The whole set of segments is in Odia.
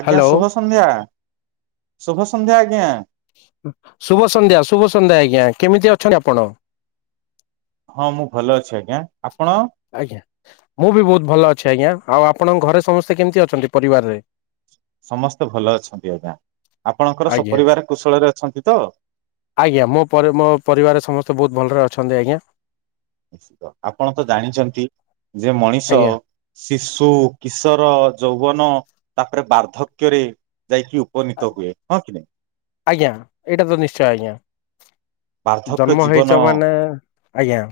ଆଜ୍ଞା ହ୍ୟାଲୋ ଶୁଭ ସନ୍ଧ୍ୟା, ଶୁଭ ସନ୍ଧ୍ୟା ଆଜ୍ଞା। ଶୁଭ ସନ୍ଧ୍ୟା, ଶୁଭ ସନ୍ଧ୍ୟା ଆଜ୍ଞା କେମିତି ଅଛନ୍ତି ଆପଣ? ହଁ, ମୁଁ ଭଲ ଅଛି ଆଜ୍ଞା ଆପଣ? ଆଜ୍ଞା ମୁଁ ବି ବହୁତ ଭଲ ଅଛି ଆଜ୍ଞା ଆଉ ଆପଣଙ୍କ ଘରେ ସମସ୍ତେ କେମିତି ଅଛନ୍ତି ପରିବାରରେ? ସମସ୍ତେ ଭଲ ଅଛନ୍ତି ଆଜ୍ଞା ଆପଣଙ୍କର ଆଜ୍ଞା ସପରିବାର କୁଶଳରେ ଅଛନ୍ତି ତ? ଆଜ୍ଞା ମୋ ପରେ ମୋ ପରିବାର ସମସ୍ତେ ବହୁତ ଭଲରେ ଅଛନ୍ତି ଆଜ୍ଞା। ନିଶ୍ଚିତ ଆପଣ ତ ଜାଣିଛନ୍ତି ଯେ ମଣିଷ ଆଜ୍ଞା। ଶିଶୁ, କିଶୋର, ଯୌବନ ତାପରେ ବାର୍ଦ୍ଧକ୍ୟରେ ଯାଇକି ଉପନୀତ ହୁଏ ହଁ କି ନାଇଁ। ଆଜ୍ଞା ଏଇଟା ତ ନିଶ୍ଚୟ ଆଜ୍ଞା ବାର୍ଦ୍ଧକ୍ୟ ଜନ୍ମ ଜୀବନ ହେଇଛ ମାନେ ଆଜ୍ଞା।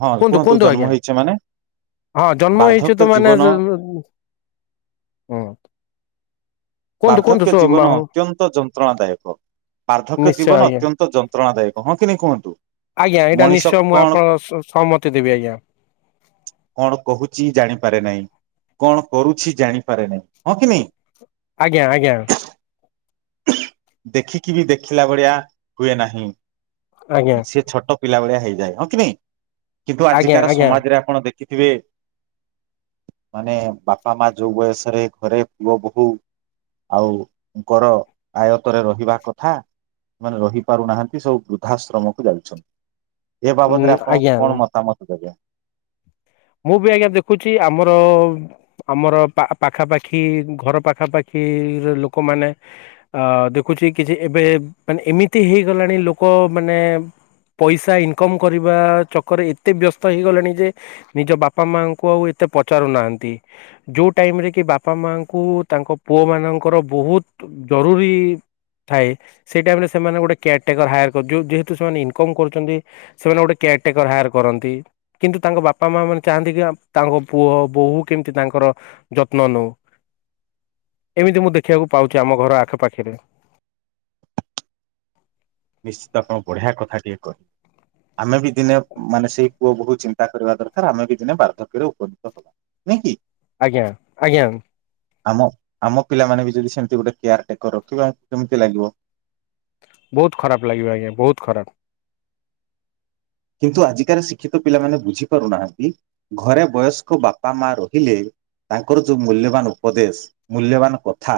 ହଁ କୁହନ୍ତୁ କୁହନ୍ତୁ ଜନ୍ମ ଆଜ୍ଞା ହେଇଛେ ମାନେ ହଁ ଜନ୍ମ ହେଇଛେ ବାର୍ଦ୍ଧକ୍ୟ ତ ମାନେ ଜୀବନ ମୁଁ ହଁ। ବାର୍ଦ୍ଧକ୍ୟ ଜୀବନ ଅତ୍ୟନ୍ତ ଯନ୍ତ୍ରଣା ଦାୟକ। ବାର୍ଦ୍ଧକ୍ୟ ନିଶ୍ଚୟ ଜୀବନ ଆଜ୍ଞା ଅତ୍ୟନ୍ତ ଯନ୍ତ୍ରଣା ଦାୟକ ହଁ କି ନାହିଁ କୁହନ୍ତୁ। ଆଜ୍ଞା ଏଇଟା ମଣିଷ ନିଶ୍ଚୟ ମୁଁ କଣ ଆପଣଙ୍କ ସହମତି ଦେବି ଆଜ୍ଞା। [inaudible] କଣ କହୁଛି ଜାଣିପାରେ ନାହିଁ, କଣ କରୁଛି ଜାଣିପାରେ ନାହିଁ, ହଁ କି ନାହିଁ। ଆଜ୍ଞା, ଆଜ୍ଞା। ଦେଖିକି ବି ଦେଖିଲା ଭଳିଆ ହୁଏ ନାହିଁ ଆଜ୍ଞା ସିଏ ଛୋଟ ପିଲା ଭଳିଆ ହେଇଯାଏ ହଁ କି ନାହିଁ କିନ୍ତୁ ଆଜ୍ଞା ଆଜିକାର ଆଜ୍ଞା ସମାଜରେ ଆପଣ ଦେଖିଥିବେ ମାନେ ବାପା ମା ଯୋଉ ବୟସରେ ଘରେ ପୁଅ ବୋହୁ ଆଉଙ୍କର ଆୟତରେ ରହିବା କଥା ମାନେ ରହି ପାରୁନାହାନ୍ତି ସବୁ ବୃଦ୍ଧାଶ୍ରମକୁ ଯାଉଛନ୍ତି। ଏ ବାବଦରେ ଉଁ ଆପଣଙ୍କୁ କଣ ଆଜ୍ଞା ମତାମତ ଦେବେ। ମୁଁ ବି ଆଜ୍ଞା ଦେଖୁଛି ଆମର ଆମର ପା ପାଖା ପାାଖି ଘର ପାଖାପାଖି ଲୋକମାନେ ଅ ଦେଖୁଛି କିଛି ଏବେ ମାନେ ଏମିତି ହେଇଗଲାଣି ଲୋକ ମାନେ ପଇସା ଇନକମ୍ କରିବା ଚକରେ ଏତେ ବ୍ୟସ୍ତ ହେଇଗଲେଣି ଯେ ନିଜ ବାପା ମାଆଙ୍କୁ ଆଉ ଏତେ ପଚାରୁ ନାହାନ୍ତି। ଯେଉଁ ଟାଇମ୍ ରେ କି ବାପା ମାଙ୍କୁ ତାଙ୍କ ପୁଅମାନଙ୍କର ବହୁତ ଜରୁରୀ ଥାଏ ସେଇ ଟାଇମ ରେ ସେମାନେ ଗୋଟେ କେୟାର ଟେକର ହାୟାର କର ଯେହେତୁ ସେମାନେ ଇନକମ କରୁଚନ୍ତି ସେମାନେ ଗୋଟେ କେୟାର ଟେକର ହାୟାର କରନ୍ତି କିନ୍ତୁ ତାଙ୍କ ବା ବାପା ମା ମାନେ ଚାହାନ୍ତି କି ତାଙ୍କ ପୁଅ ବୋହୂ କେମିତି ତାଙ୍କର ଯତ୍ନ ନଉ। ଏମିତି ମୁଁ ଦେଖିବାକୁ ପାଉଚି ଆମ ଘର ଆଖପାଖରେ ନିଶ୍ଚିତ ଆପଣ ବଢିଆ କଥା ଟିକେ କହିଲେ ଆମେ ବି ଦିନେ ମାନେ ସେଇ ପୁଅ ବୋହୁ ଚିନ୍ତା କରିବା ଦରକାର ଆମେ ବି ଦିନେ ବାର୍ଦ୍ଧକ୍ୟରେ ଉପନୀତ ହବା ନାଇଁ କି ଆଜ୍ଞା ଆଜ୍ଞା। ଆମ ଆମ ପିଲାମାନେ ବି ଯଦି ସେମତି ଗୋଟେ କେୟାର ଟେକର ରଖିବେ ଆମକୁ କେମିତି ଲାଗିବ? ବହୁତ ଖରାପ ଲାଗିବ ଆଜ୍ଞା ବହୁତ ଖରାପ। କିନ୍ତୁ ଆଜିକାଲି ଶିକ୍ଷିତ ପିଲାମାନେ ବୁଝିପାରୁନାହାନ୍ତି ଘରେ ବୟସ୍କ ବାପା ମା ରହିଲେ ତାଙ୍କର ଯୋଉ ମୂଲ୍ୟବାନ ଉପଦେଶ ମୂଲ୍ୟବାନ କଥା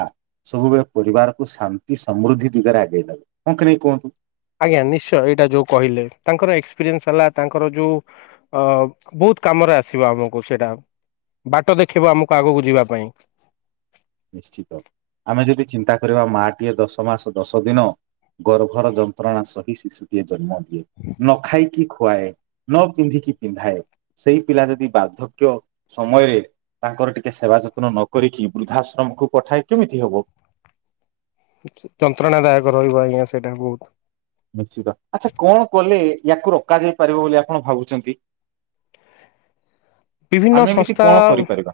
ସବୁବେଳେ ପରିବାରକୁ ଶାନ୍ତି ସମୃଦ୍ଧି ଦିଗରେ ଆଗେଇ ନବ ହଁ କି ନାହିଁ କୁହନ୍ତୁ? ଆଜ୍ଞା ନିଶ୍ଚୟ ଏଇଟା ଯୋଉ କହିଲେ ତାଙ୍କର ଏକ୍ସପିରିଏନ୍ସ ହେଲା ତାଙ୍କର ଯୋଉ ଅ ବହୁତ କାମରେ ଆସିବ ଆମକୁ ସେଇଟା ବାଟ ଦେଖେଇବ ଆମକୁ ଆଗକୁ ଯିବା ପାଇଁ। ନିଶ୍ଚିତ ଆମେ ଯଦି ଚିନ୍ତା କରିବା ମାଟିଏ ଦଶ ମାସ ଦଶ ଦିନ ଗର୍ଭର ଯନ୍ତ୍ରଣା ସହି ଶିଶୁଟିଏ ଜନ୍ମ ଦିଏ ନ ଖାଇ କି ଖୁଆଏ ନବ ପିନ୍ଧି କି ପିନ୍ଧାଏ ସେଇ ପିଲା ଯଦି ବାର୍ଦ୍ଧକ୍ୟ ସମୟରେ ତାଙ୍କର ଟିକେ ସେବା ଯତ୍ନ ନ କରିକି ବୃଦ୍ଧାଶ୍ର ତମକୁ ପଠାଏ କେମିତି ହବ। ଯନ୍ତ୍ରଣା ଦାୟକ ରହିବ ଆଜ୍ଞା ସେଟା ବହୁତ। ନିଶ୍ଚିତ ଆଚ୍ଛା କଣ କଲେ ୟାକୁ ରୋକାଯାଇ ପାରିବ ବୋଲି ଆପଣ ଭାବୁଚନ୍ତି? [inaudible] ବିଭିନ୍ନ ଆମେ ଏମିତି ସଂସ୍ଥା କଣ କରିପାରିବା?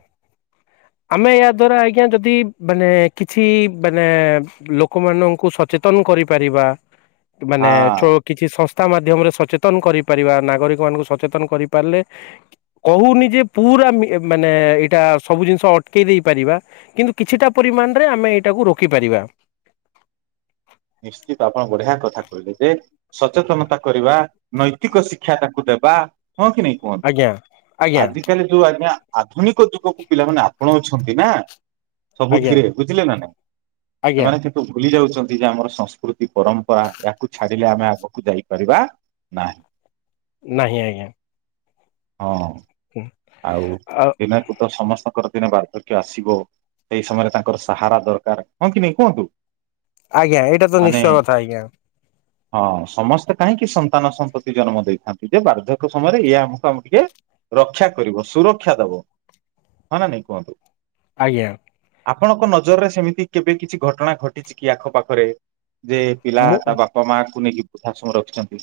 ଆମେ ୟା ଦ୍ଵାରା ଆଜ୍ଞା ଯଦି ମାନେ କିଛି ମାନେ ଲୋକମାନଙ୍କୁ ସଚେତନ କରିପାରିବା ମାନେ ହଁ ଛୋ କିଛି ସଂସ୍ଥା ମାଧ୍ୟମରେ ସଚେତନ କରିପାରିବା ନାଗରିକମାନଙ୍କୁ ସଚେତନ କରିପାରିଲେ କହୁନି ଯେ ପୁରା ମାନେ ଏଇଟା ସବୁ ଜିନିଷ ଅଟକେଇ ଦେଇପାରିବା କିନ୍ତୁ କିଛିଟା ପରିମାଣରେ ଆମେ ଏଇଟାକୁ ରୋକିପାରିବା। ନିଶ୍ଚିତ ଆପଣ ବଢିଆ କଥା କହିଲେ ଯେ ସଚେତନତା କରିବା ନୈତିକ ଶିକ୍ଷା ତାଙ୍କୁ ଦେବା ହଁ କି ନାଇଁ ଆଜ୍ଞା ଆଜ୍ଞା। ଆଜି କାଲି ଯୋଉ ଆଜ୍ଞା ଆଧୁନିକ ଯୁଗ କୁ ପିଲାମାନେ ଆପଣଉଛନ୍ତି ନା ଆଜ୍ଞା ସବୁଥିରେ ବୁଝିଲେ ନା ଆଜ୍ଞା ସେମାନେ କିନ୍ତୁ ଭୁଲି ଯାଉଛନ୍ତି ଯେ ଆମର ସଂସ୍କୃତି ପରମ୍ପରା ୟାକୁ ଛାଡିଲେ ଆମେ ଆଗକୁ ଯାଇପାରିବା ନାହିଁ। ନାହିଁ ଆଜ୍ଞା। ହଁ। ହୁଁ। ଆଉ ପିଲାଙ୍କୁ ତ ସମସ୍ତଙ୍କର ଦିନେ ବାର୍ଦ୍ଧକ୍ୟ ଆସିବ ସେଇ ସମୟରେ ତାଙ୍କର ସାହାରା ଦରକାର ହଁ କି ନାଇଁ କୁହନ୍ତୁ। ଆଜ୍ଞା ଏଇଟା ତ ମାନେ ନିଶ୍ଚୟ କଥା ଆଜ୍ଞା। ହଁ ସମସ୍ତେ କାହିଁକି ସନ୍ତାନ ସନ୍ତତି ଜନ୍ମ ଦେଇଥାନ୍ତି ଯେ ବାର୍ଦ୍ଧକ୍ୟ ସମୟରେ ଇୟେ ଆମକୁ ଆମ ଟିକେ ରକ୍ଷା କରିବ ସୁରକ୍ଷା ଦବ ହ ନ ନାଇଁ କୁହନ୍ତୁ। ଆଜ୍ଞା। ଆପଣଙ୍କ ନଜରରେ ସେମିତି କେବେ କିଛି ଘଟଣା ଘଟିଚି କି ଆଖ ପାଖରେ ଯେ ପିଲା ମୁଁ ତା ବାପା ମାଆଙ୍କୁ ନେଇକି ବୃଝା ସମୟ ରଖିଛନ୍ତି।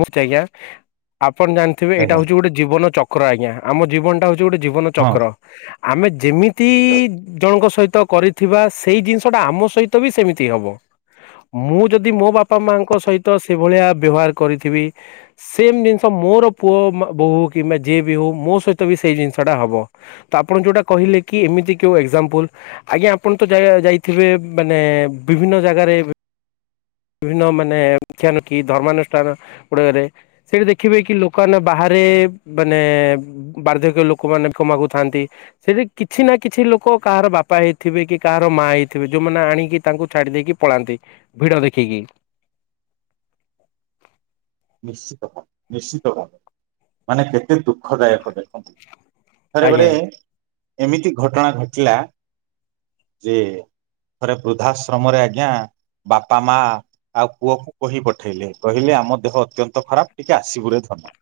ମୁ ଆଜ୍ଞା ଆପଣ ଜାଣିଥିବେ ଏଇଟା ଆଜ୍ଞା ହଉଛି ଗୋଟେ ଜୀବନ ଚକ୍ର ଆଜ୍ଞା, ଆମ ଜୀବନଟା ହଉ ଯେ ଗୋଟେ ଜୀବନ ହଁ ଚକ୍ର, ଆମେ ଯେମିତି ଜଣଙ୍କ ସହିତ କରିଥିବା ସେଇ ଜିନିଷ ଟା ଆମ ସହିତ ବି ସେମିତି ହବ। ମୁଁ ଯଦି ମୋ ବାପା ମାଙ୍କ ସହିତ ସେଭଳିଆ ବ୍ୟବହାର କରିଥିବି। ସେମ୍ ଜିନିଷ ମୋର ପୁଅ ମୋ ବୋହୁ କିମ୍ବା ଯିଏ ବି ହଉ ମୋ ସହିତ ବି ସେଇ ଜିନିଷ ଟା ହବ। ତ ଆପଣ ଯେଉଁଟା କହିଲେ କି ଏମିତି କେଉଁ ଏକ୍ଜାମ୍ପଲ୍ ଆଜ୍ଞା ଆପଣ ତ ଯା ଯାଇଥିବେ ମାନେ ବିଭିନ୍ନ ଜାଗାରେ ବିଭିନ୍ନ ମାନେ [unintelligible] ଧର୍ମାନୁଷ୍ଠାନ ଗୁଡିକରେ ସେଇଠି ଦେଖିବେ କି ଲୋକମାନେ ବାହାରେ, ମାନେ ବାର୍ଦ୍ଧକ୍ୟ ଲୋକମାନେ ଫ ମାଗୁଥାନ୍ତି। ସେଠି କିଛି ନା କିଛି ଲୋକ କାହାର ବାପା ହେଇଥିବେ କି କାହାର ମା ହେଇଥିବେ ଯୋଉମାନେ ଆଣିକି ତାଙ୍କୁ ଛାଡି ଦେଇେଇକି ପଳାନ୍ତି ଭିଡି ଦେଖିକି ନିଶ୍ଚିତ ଭାବ ନିଶ୍ଚିତ ଭାବ, ମାନେ କେତେ ଦୁଃଖଦାୟକ ଦେଖନ୍ତୁ। ଆଜ୍ଞା ଥରକରେ ଏମିତି ଘଟଣା ଘଟିଲା, ଯେ ଥରେ ବୃଦ୍ଧାଶ୍ରମରେ ଆଜ୍ଞା। ବାପା ମା ଆଉ ପୁଅକୁ କହି ପଠେଇଲେ, କହିଲେ ଆମ ଦେହ ତ୍ୟନ୍ତ ଖରାପ, ଟିକେ ଆସିବୁରେ ଧନ୍ୟବାଦ।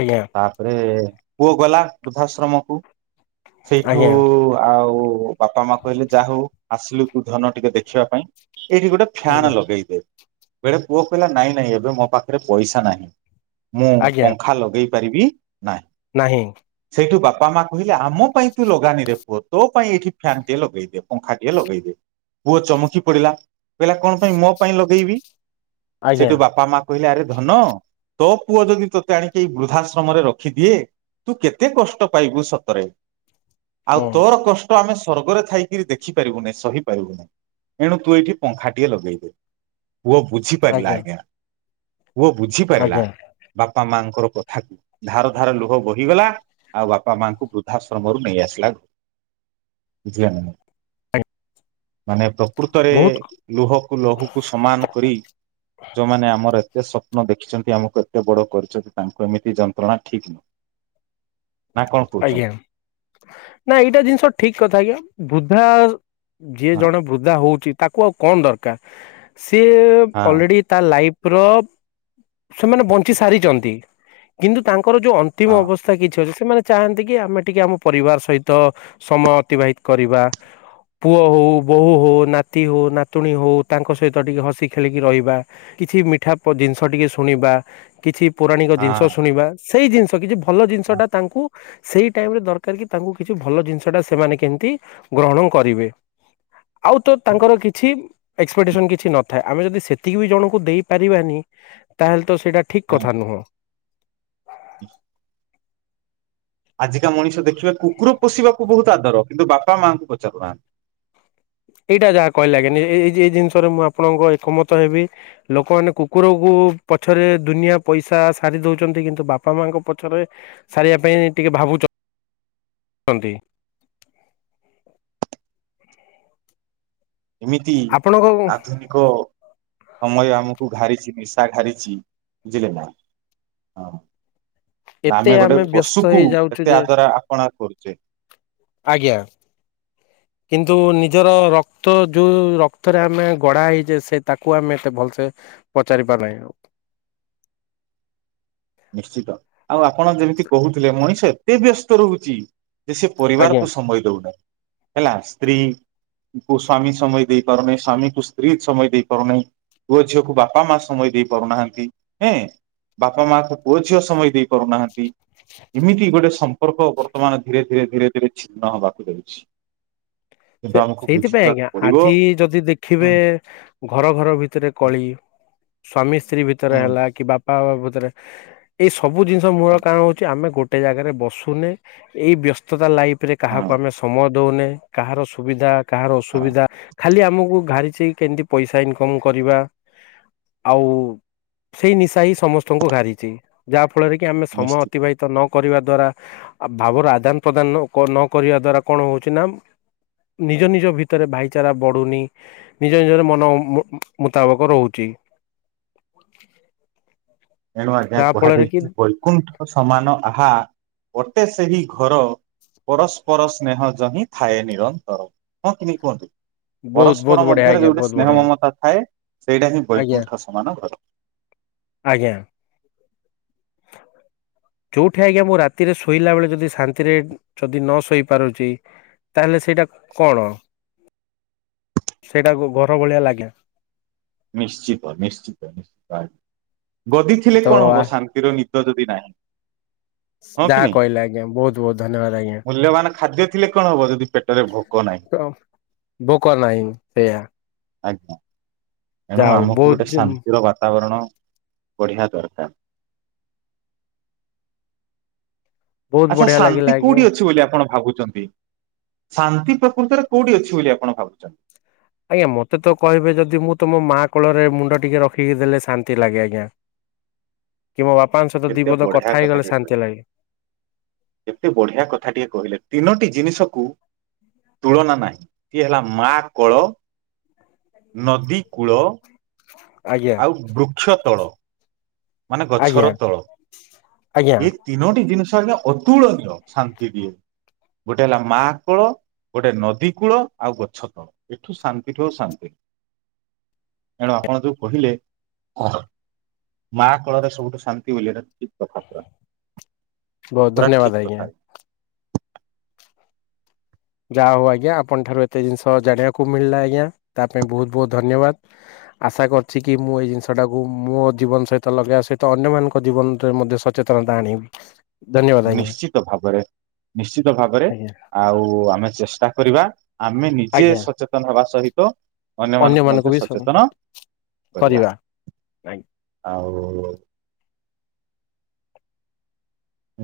ଆଜ୍ଞା। ତାପରେ ପୁଅ ଗଲା ବୃଦ୍ଧାଶ୍ରମକୁ। ସେଇଠୁ ଆଜ୍ଞା ଆଉ ବାପା ମା କହିଲେ ଯାହା ହଉ। ଆସିଲୁ ତୁ ଧନ ଟିକେ ଦେଖିବା ପାଇଁ, ଏଇଠି ଗୋଟେ ଫ୍ୟାନ ଆଜ୍ଞା ଲଗେଇଦେ। ବେଳେ ପୁଅ କହିଲା ନାଇଁ ନାଇଁ ଏବେ ମୋ ପାଖରେ ପଇସା ନାହିଁ, ମୁଁ ଆଜ୍ଞା ପଙ୍ଖା ଲଗେଇ ପାରିବି ନାହିଁ। ନାହିଁ। ସେଇଠୁ ବାପା ମା କହିଲେ ଆମ ପାଇଁ ତୁ ଲଗାନିରେ ପୁଅ ତୋ ପାଇଁ ଏଇଠି ଫ୍ୟାନ୍ ଟିଏ ଲଗେଇଦେ। ପଙ୍ଖା ଟିଏ ଲଗେଇଦେ, ପୁଅ ଚମକି ପଡିଲା କହିଲା କଣ ପାଇଁ ମୋ ପାଇଁ ଲଗେଇବି? ଆଜ୍ଞା ସେଠୁ ବାପା ମା କହିଲେ ଆରେ ଧନ ତୋ ପୁଅ ଯଦି ତୋତେ ଆଣିକି ଏଇ ବୃଦ୍ଧାଶ୍ରମରେ ରଖିଦିଏ ତୁ କେତେ କଷ୍ଟ ପାଇବୁ ସତରେ, ହୁଁ ଆଉ ତୋର କଷ୍ ତ ଆମେ ସ୍ଵର୍ଗରେ ଥାଇକିରି ଦେଖିପାରିବୁନି ସହିପାରିବୁନି। ଏଣୁ ତୁ ଏଇଠି ପଙ୍ଖା ଟିଏ ଲଗେଇଦେ, ପୁଅ ବୁଝିପାରିଲା ଆଜ୍ଞା। ପୁଅ ବୁଝିପାରିଲା ଆଜ୍ଞା ବାପା ମାଙ୍କର କଥାକୁ। ଧାର ଧାର ଲୁହ ବୋହିଗଲା ଆଉ ବାପା ମାଙ୍କୁ ବୃଦ୍ଧାଶ୍ରମରୁ ନେଇ ଆସିଲା [unintelligible] ମାନେ ପ୍ରକୃତରେ ବହୁତ ଲୁହକୁ ଲହୁକୁ ସମାନ କରି ଯୋଉମାନେଆ ଆମର ଏତେ ସ୍ୱପ୍ନ ଦେଖିଛନ୍ତି ଆମକୁ ଏତେ ବଡ କରିଛନ୍ତି ତାଙ୍କୁ ଏମିତି ଯନ୍ତ୍ରଣା ଠିକ୍ ନୁ ଆଜ୍ଞା, ନା ଏଇଟା ଜିନିଷ ଠିକ କଥା କି ବୁଦ୍ଧା ଯିଏ ହଁ ଜଣେ ବୃଦ୍ଧା ହଉଛି ତାକୁ ଆଉ କଣ ଦରକାର, ସିଏ ହଁ ଅଲରେଡି ତା ଲାଇଫ ର ସେମାନେ ବଞ୍ଚି ସାରିଛନ୍ତି କିନ୍ତୁ ତାଙ୍କର ଯୋଉ ଅନ୍ ନ୍ତିମ ହଁ ଅବସ୍ଥା କିଛି ଅଛି। ସେମାନେ ଚାହାନ୍ତି କି ଆମେ ଟିକେ ଆମ ପରିବାର ସହିତ ସମୟ ଅତିବାହିତ କରିବା। ପୁଅ ହଉ, ବୋହୂ ହଉ, ନାତି ହଉ, ନାତୁଣୀ ହଉ ତାଙ୍କ ସହିତ ଟିକେ ହସି ଖେଳିକି ରହିବା। କିଛି ମିଠା ପ ଜିନିଷ ଟିକେ ଶୁଣିବା। କିଛି ପୌରାଣିକ ଜିନିଷ ଶୁଣିବା, ସେଇ ଜିନିଷ କିଛି ଭଲ ଜିନିଷଟା କୁ ସେଇ ଟାଇମ୍ ଦରକାର କି ତାଙ୍କୁ କିଛି ଭଲ ଜିନିଷ ଟା ସେମାନେ କେମିତି ଗ୍ରହଣ କରିବେ ଆଉ ତ ହଁ। ତାଙ୍କର କିଛି କିଛି ଏକ୍ସପେକ୍ଟେସନ କିଛି ନଥାଏ ଆମେ ଯଦି ସେତିକି ବି ଜଣଙ୍କୁ ଦେଇପାରିବାନି ତାହେଲେ ତ ସେଇଟା ଠିକ୍ କଥା ନୁହଁ। ଉହୁଁ ଆଜିକା ମଣିଷ ଦେଖିବେ କୁକୁର ପୋଷିବାକୁ ବହୁତ ଆଦର କିନ୍ତୁ ବାପା ମାଆଙ୍କୁ ପଚାରୁନାହାନ୍ତି। ଏଇଟା ଯାହା କହିଲେ ଆଜ୍ଞା ଏ ଏ ଏ ଏଇ ଜିନିଷରେ ମୁଁ ଆପଣଙ୍କ ଏକମତ ହେବି। ଲୋକମାନେ କୁକୁରକୁ ପଛରେ ଦୁନିଆ ପଇସା ସାରି ଦେଉଛନ୍ତି କିନ୍ତୁ ବାପା ମାଆଙ୍କ ପଛରେ ସାରିବା ପାଇଁ ଟିକେ ଭାବୁଛନ୍ତି। ଏମିତି ଆପଣଙ୍କ ଆଧୁନିକ ସମୟ ଆମକୁ ଘାରିଛି ନିଶା ଘାରିଛି ବୁଝିଲେ ନା। ହଁ। ଏତେ ଆମେ ଗୋଟେ ବ୍ୟସ୍ତ ପଶୁକୁ ହେଇଯାଉଛୁ ଏତେ ଯେ ଆଦରା ଆପଣା କରୁଛେ। ଆଜ୍ଞା। କିନ୍ତୁ ନିଜର ରକ୍ତ ଯୋଉ ରକ୍ତରେ ଆମେ ଗଡ଼ା ହେଇଛେ ସେ ତାକୁ ଆମେ ଏତେ ଭଲସେ ପଚାରି ପାର ନାହିଁ ଆଉ। ନିଶ୍ଚିତ। ଆଉ ଆପଣ ଯେମିତି କହୁଥିଲେ ମଣିଷ ଏତେ ବ୍ୟସ୍ତ ରହୁଛି ଯେ ସେ ଆଜ୍ଞା ପରିବାରକୁ ସମୟ ଦଉନାହିଁ। ହେଲା ସ୍ତ୍ରୀ କୁ ସ୍ଵାମୀ ସମୟ ଦେଇପାରୁନାହିଁ, ସ୍ଵାମୀକୁ ସ୍ତ୍ରୀ ସମୟ ଦେଇପାରୁନାହିଁ। ପୁଅ ଝିଅକୁ ବାପା ମା ସମୟ ଦେଇ ପାରୁନାହାନ୍ତି। ହେଁ ବାପା ମାକୁ ପୁଅ ଝିଅ ସମୟ ଦେଇ ପାରୁନାହାନ୍ତି ଏମିତି ଗୋଟେ ସମ୍ପ ସମ୍ପର୍କ ବର୍ତ୍ତମାନ ଧୀରେ ଧୀରେ ଧୀରେ ଧୀରେ ଛିନ୍ନ ହେବାକୁ ଯାଉଛି। କିନ୍ତୁ ସେ ଆମକୁ ସେଇଥିପାଇଁ ବୁଝିବାକୁ ଆଜ୍ଞା ପଡିବ ଆଜି ଯଦି ହୁଁ ଦେଖିବେ ଘର ଘର ଭିତରେ କଳି। ସ୍ଵାମୀ ସ୍ତ୍ରୀ ଭିତରେ ହୁଁ ହେଲା କି ବାପା ମା ଭିତରେ ଏଇ ସବୁ ଜିନିଷ ମୂଳ କାରଣ ହେଉଛି ଆମେ ଗୋଟେ ଜାଗାରେ ବସୁନେ ଏଇ ବ୍ୟସ୍ତତା ଲାଇଫ୍ ପରେ ହଁ କାହାକୁ ଆମେ ସମୟ ଦଉନେ କାହାର ସୁବିଧା କାହାର ହଁ ଅସୁବିଧା ଖାଲି ଆମକୁ ଘାରିଛି କେମିତି ପଇସା ଇନକମ୍ କରିବା। ଆଉ ସେଇ ନିଶା ହିଁ ସମସ୍ତଙ୍କୁ ଘାରିଛି ଯାହା ଫଳରେ କି ଆମେ ସମୟ ନିଶ୍ଚିତ ଅତିବାହିତ ତ ନ କରିବା ଦ୍ଵାରା ଭାବର ଆଦାନ ପ୍ରଦାନ ନ କରିବା ଦ୍ଵାରା କଣ ହେଉଛି ନା ନିଜ ନିଜ ଭିତରେ ଭାଇଚାରା ବଢ଼ୁନି, ନିଜ ନିଜର ମନ ମୁତାବକ ରହୁଛି। ଟେଣୁ ଆଜ୍ଞା ଯାହା ଫଳରେ କି କୁହାଯାଇଛି ବୈକୁଣ୍ଠ ସମାନ ଆହା ଗୋଟେ ସେହି ଘର ପରସ୍ପର ସ୍ନେହ ଜ ହିଁ ଥାଏ ନିରନ୍ତର ହଁ କି ନାହିଁ କୁହନ୍ତୁ? ବହୁତ ବହୁତ ପରସ୍ପର ବଢିଆ ମଧ୍ୟରେ ଆଜ୍ଞା ଯୋଉଠି ବହୁତ ସ୍ନେହ ବଢିଆ ମମତା ଥାଏ ସେଇଟା ହିଁ ଆଜ୍ଞା ବୈକୁଣ୍ଠ ସମାନ ଘର। ଆଜ୍ଞା। ହ ଯୋଉଠି ଆଜ୍ଞା ମୁଁ ରାତିରେ ଶୋଇଲା ବେଳେ ଯଦି ଶାନ୍ତିରେ ଯଦି ନ ଶୋଇ ପାରୁଛି ତାହେଲେ ସେଇଟା କଣ? ସେଇଟାକୁ ଘର ଭଳିଆ ଲାଗେ। ନିଶ୍ଚିତ ନିଶ୍ଚିତ, ଗଦି ଥିଲେ ତ କଣ ହବ ଶା ନିଦ ଯଦି ନାହିଁ ହଁ କି ଯାହା ନାଇଁ କହିଲେ ଆଜ୍ଞା ବୋହୁତ୍ ବୋହୁତ୍ ଧନ୍ୟବାଦ ଆଜ୍ଞା। ମୂଲ୍ୟବାନ ଖାଦ୍ୟ ଥିଲେ କଣ ହବ ଯଦି ପେ ତ ଭୋକ ନାହିଁ ସେୟଆ। ଆଜ୍ଞା। ଏଣୁ ଆମକୁ ଗୋଟେ ବହୁତ ଶାନ୍ତିର ବାତାବରଣ ବଢିଆ ଦରକାର। ବହୁତ ଆଚ୍ଛା ବଢିଆ ଲାଗିଲା ଶାନ୍ତି ଆଜ୍ଞା। କୋଉଠି ଅଛି ବୋଲି ଆପଣ ଭାବୁଚନ୍ତି? ଶାନ୍ତି ପ୍ରକୃତରେ କୋଉଠି ଅଛି ବୋଲି ଆପଣ ଭାବୁଚ ନ୍ତି? ଆଜ୍ଞା ମତେ ତ କହିବେ ଯଦି ମୁଁ ତମ ମାଆ କୋଳରେ ମୁଣ୍ଡ ଟିକେ ରଖିକି ଦେଲେ ଶାନ୍ତି ଲାଗେ ଆଜ୍ଞା। କି ମୋ ବାପାଙ୍କ ସହିତ ଦି କେତେ ପଦ ବଢିଆ କଥା ହେଇଗଲେ ଶାନ୍ତି ଲାଗେ। ଏତେ ବଢିଆ କଥା ଟିଏ କହିଲେ ତିନୋଟି ଜିନିଷକୁ ତୁଳନା ନାଇଁ ଇଏ ହେଲା ମା କୋଳ ନଦୀ କୂଳ ଆଜ୍ଞା। ଆଉ ବୃକ୍ଷ ତଳ ମାନେ ଆଜ୍ଞା ଗଛର ତଳ ଆଜ୍ଞା ଇ ତିନୋଟି ଜିନିଷ ହେଲେ ଅତୁଳନୀୟ ଶାନ୍ତି ଦିଏ। ଗୋଟେ ହେଲା ମା କୋଳୋ ଗୋଟେ ନଦୀ କୂଳ ଆଉ ଗଛ ତଳ। ଏଠୁ ଶାନ୍ତିଠୁ ଆଉ ଶାନ୍ତି ଏଣୁ ଆପଣ ଯୋଉ କହିଲେ ମା କୋଳରେ ସବୁଠୁ ଶାନ୍ତି ବୋଲିଏଟା ଠିକ୍ କଥାପୁରା। ବୋହୁତ ଧନ୍ୟବାଦ ଆଜ୍ଞା। ଯାହା ହୋଉ ଆଜ୍ଞା ଆପଣ ଠାରୁ ଏତେ ଜିନିଷ ଜାଣିବାକୁ ମିଳିଲା ଆଜ୍ଞା ତା ପାଇଁ ବୋହୁତ ବୋହୁତ ଧନ୍ୟବାଦ। ଆଶା କରିଛି କି ମୁଁ ଏଇ ଜିନିଷଟାକୁ ମୋ ଜୀବନ ସହିତ ଲଗାଇବା ସହିତ ଅନ୍ୟମାନଙ୍କ ଜୀବନରେ ମଧ୍ୟ ସ [unintelligible] ନିଶ୍ଚିତ ଭାବରେ ନିଶ୍ଚିତ ଭାବରେ ଆଜ୍ଞା ଆଉ ଆମେ ଚେଷ୍ଟା କରିବା ଆମେନି ନିଜେ ଆଜ୍ଞା ସଚେତନ ହେବା ସହିତ ଅନ୍ୟମାନଙ୍କୁ ମଧ୍ୟ ସଚେତନ କରିବା [unintelligible] ଆଉ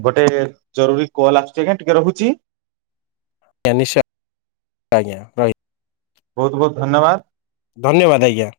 ଗୋଟେ ଜରୁରୀ କଲ୍ ଆସୁଚି ଆଜ୍ଞା ଟିକେ ରୋହୁଚି। ଆଜ୍ଞା ନିଶ୍ଚୟ ଆଜ୍ଞା ରହିଲି। ବୋହୁତ ବୋହୁତ ଧନ୍ୟବାଦ। ଧନ୍ୟବାଦ ଆଜ୍ଞା।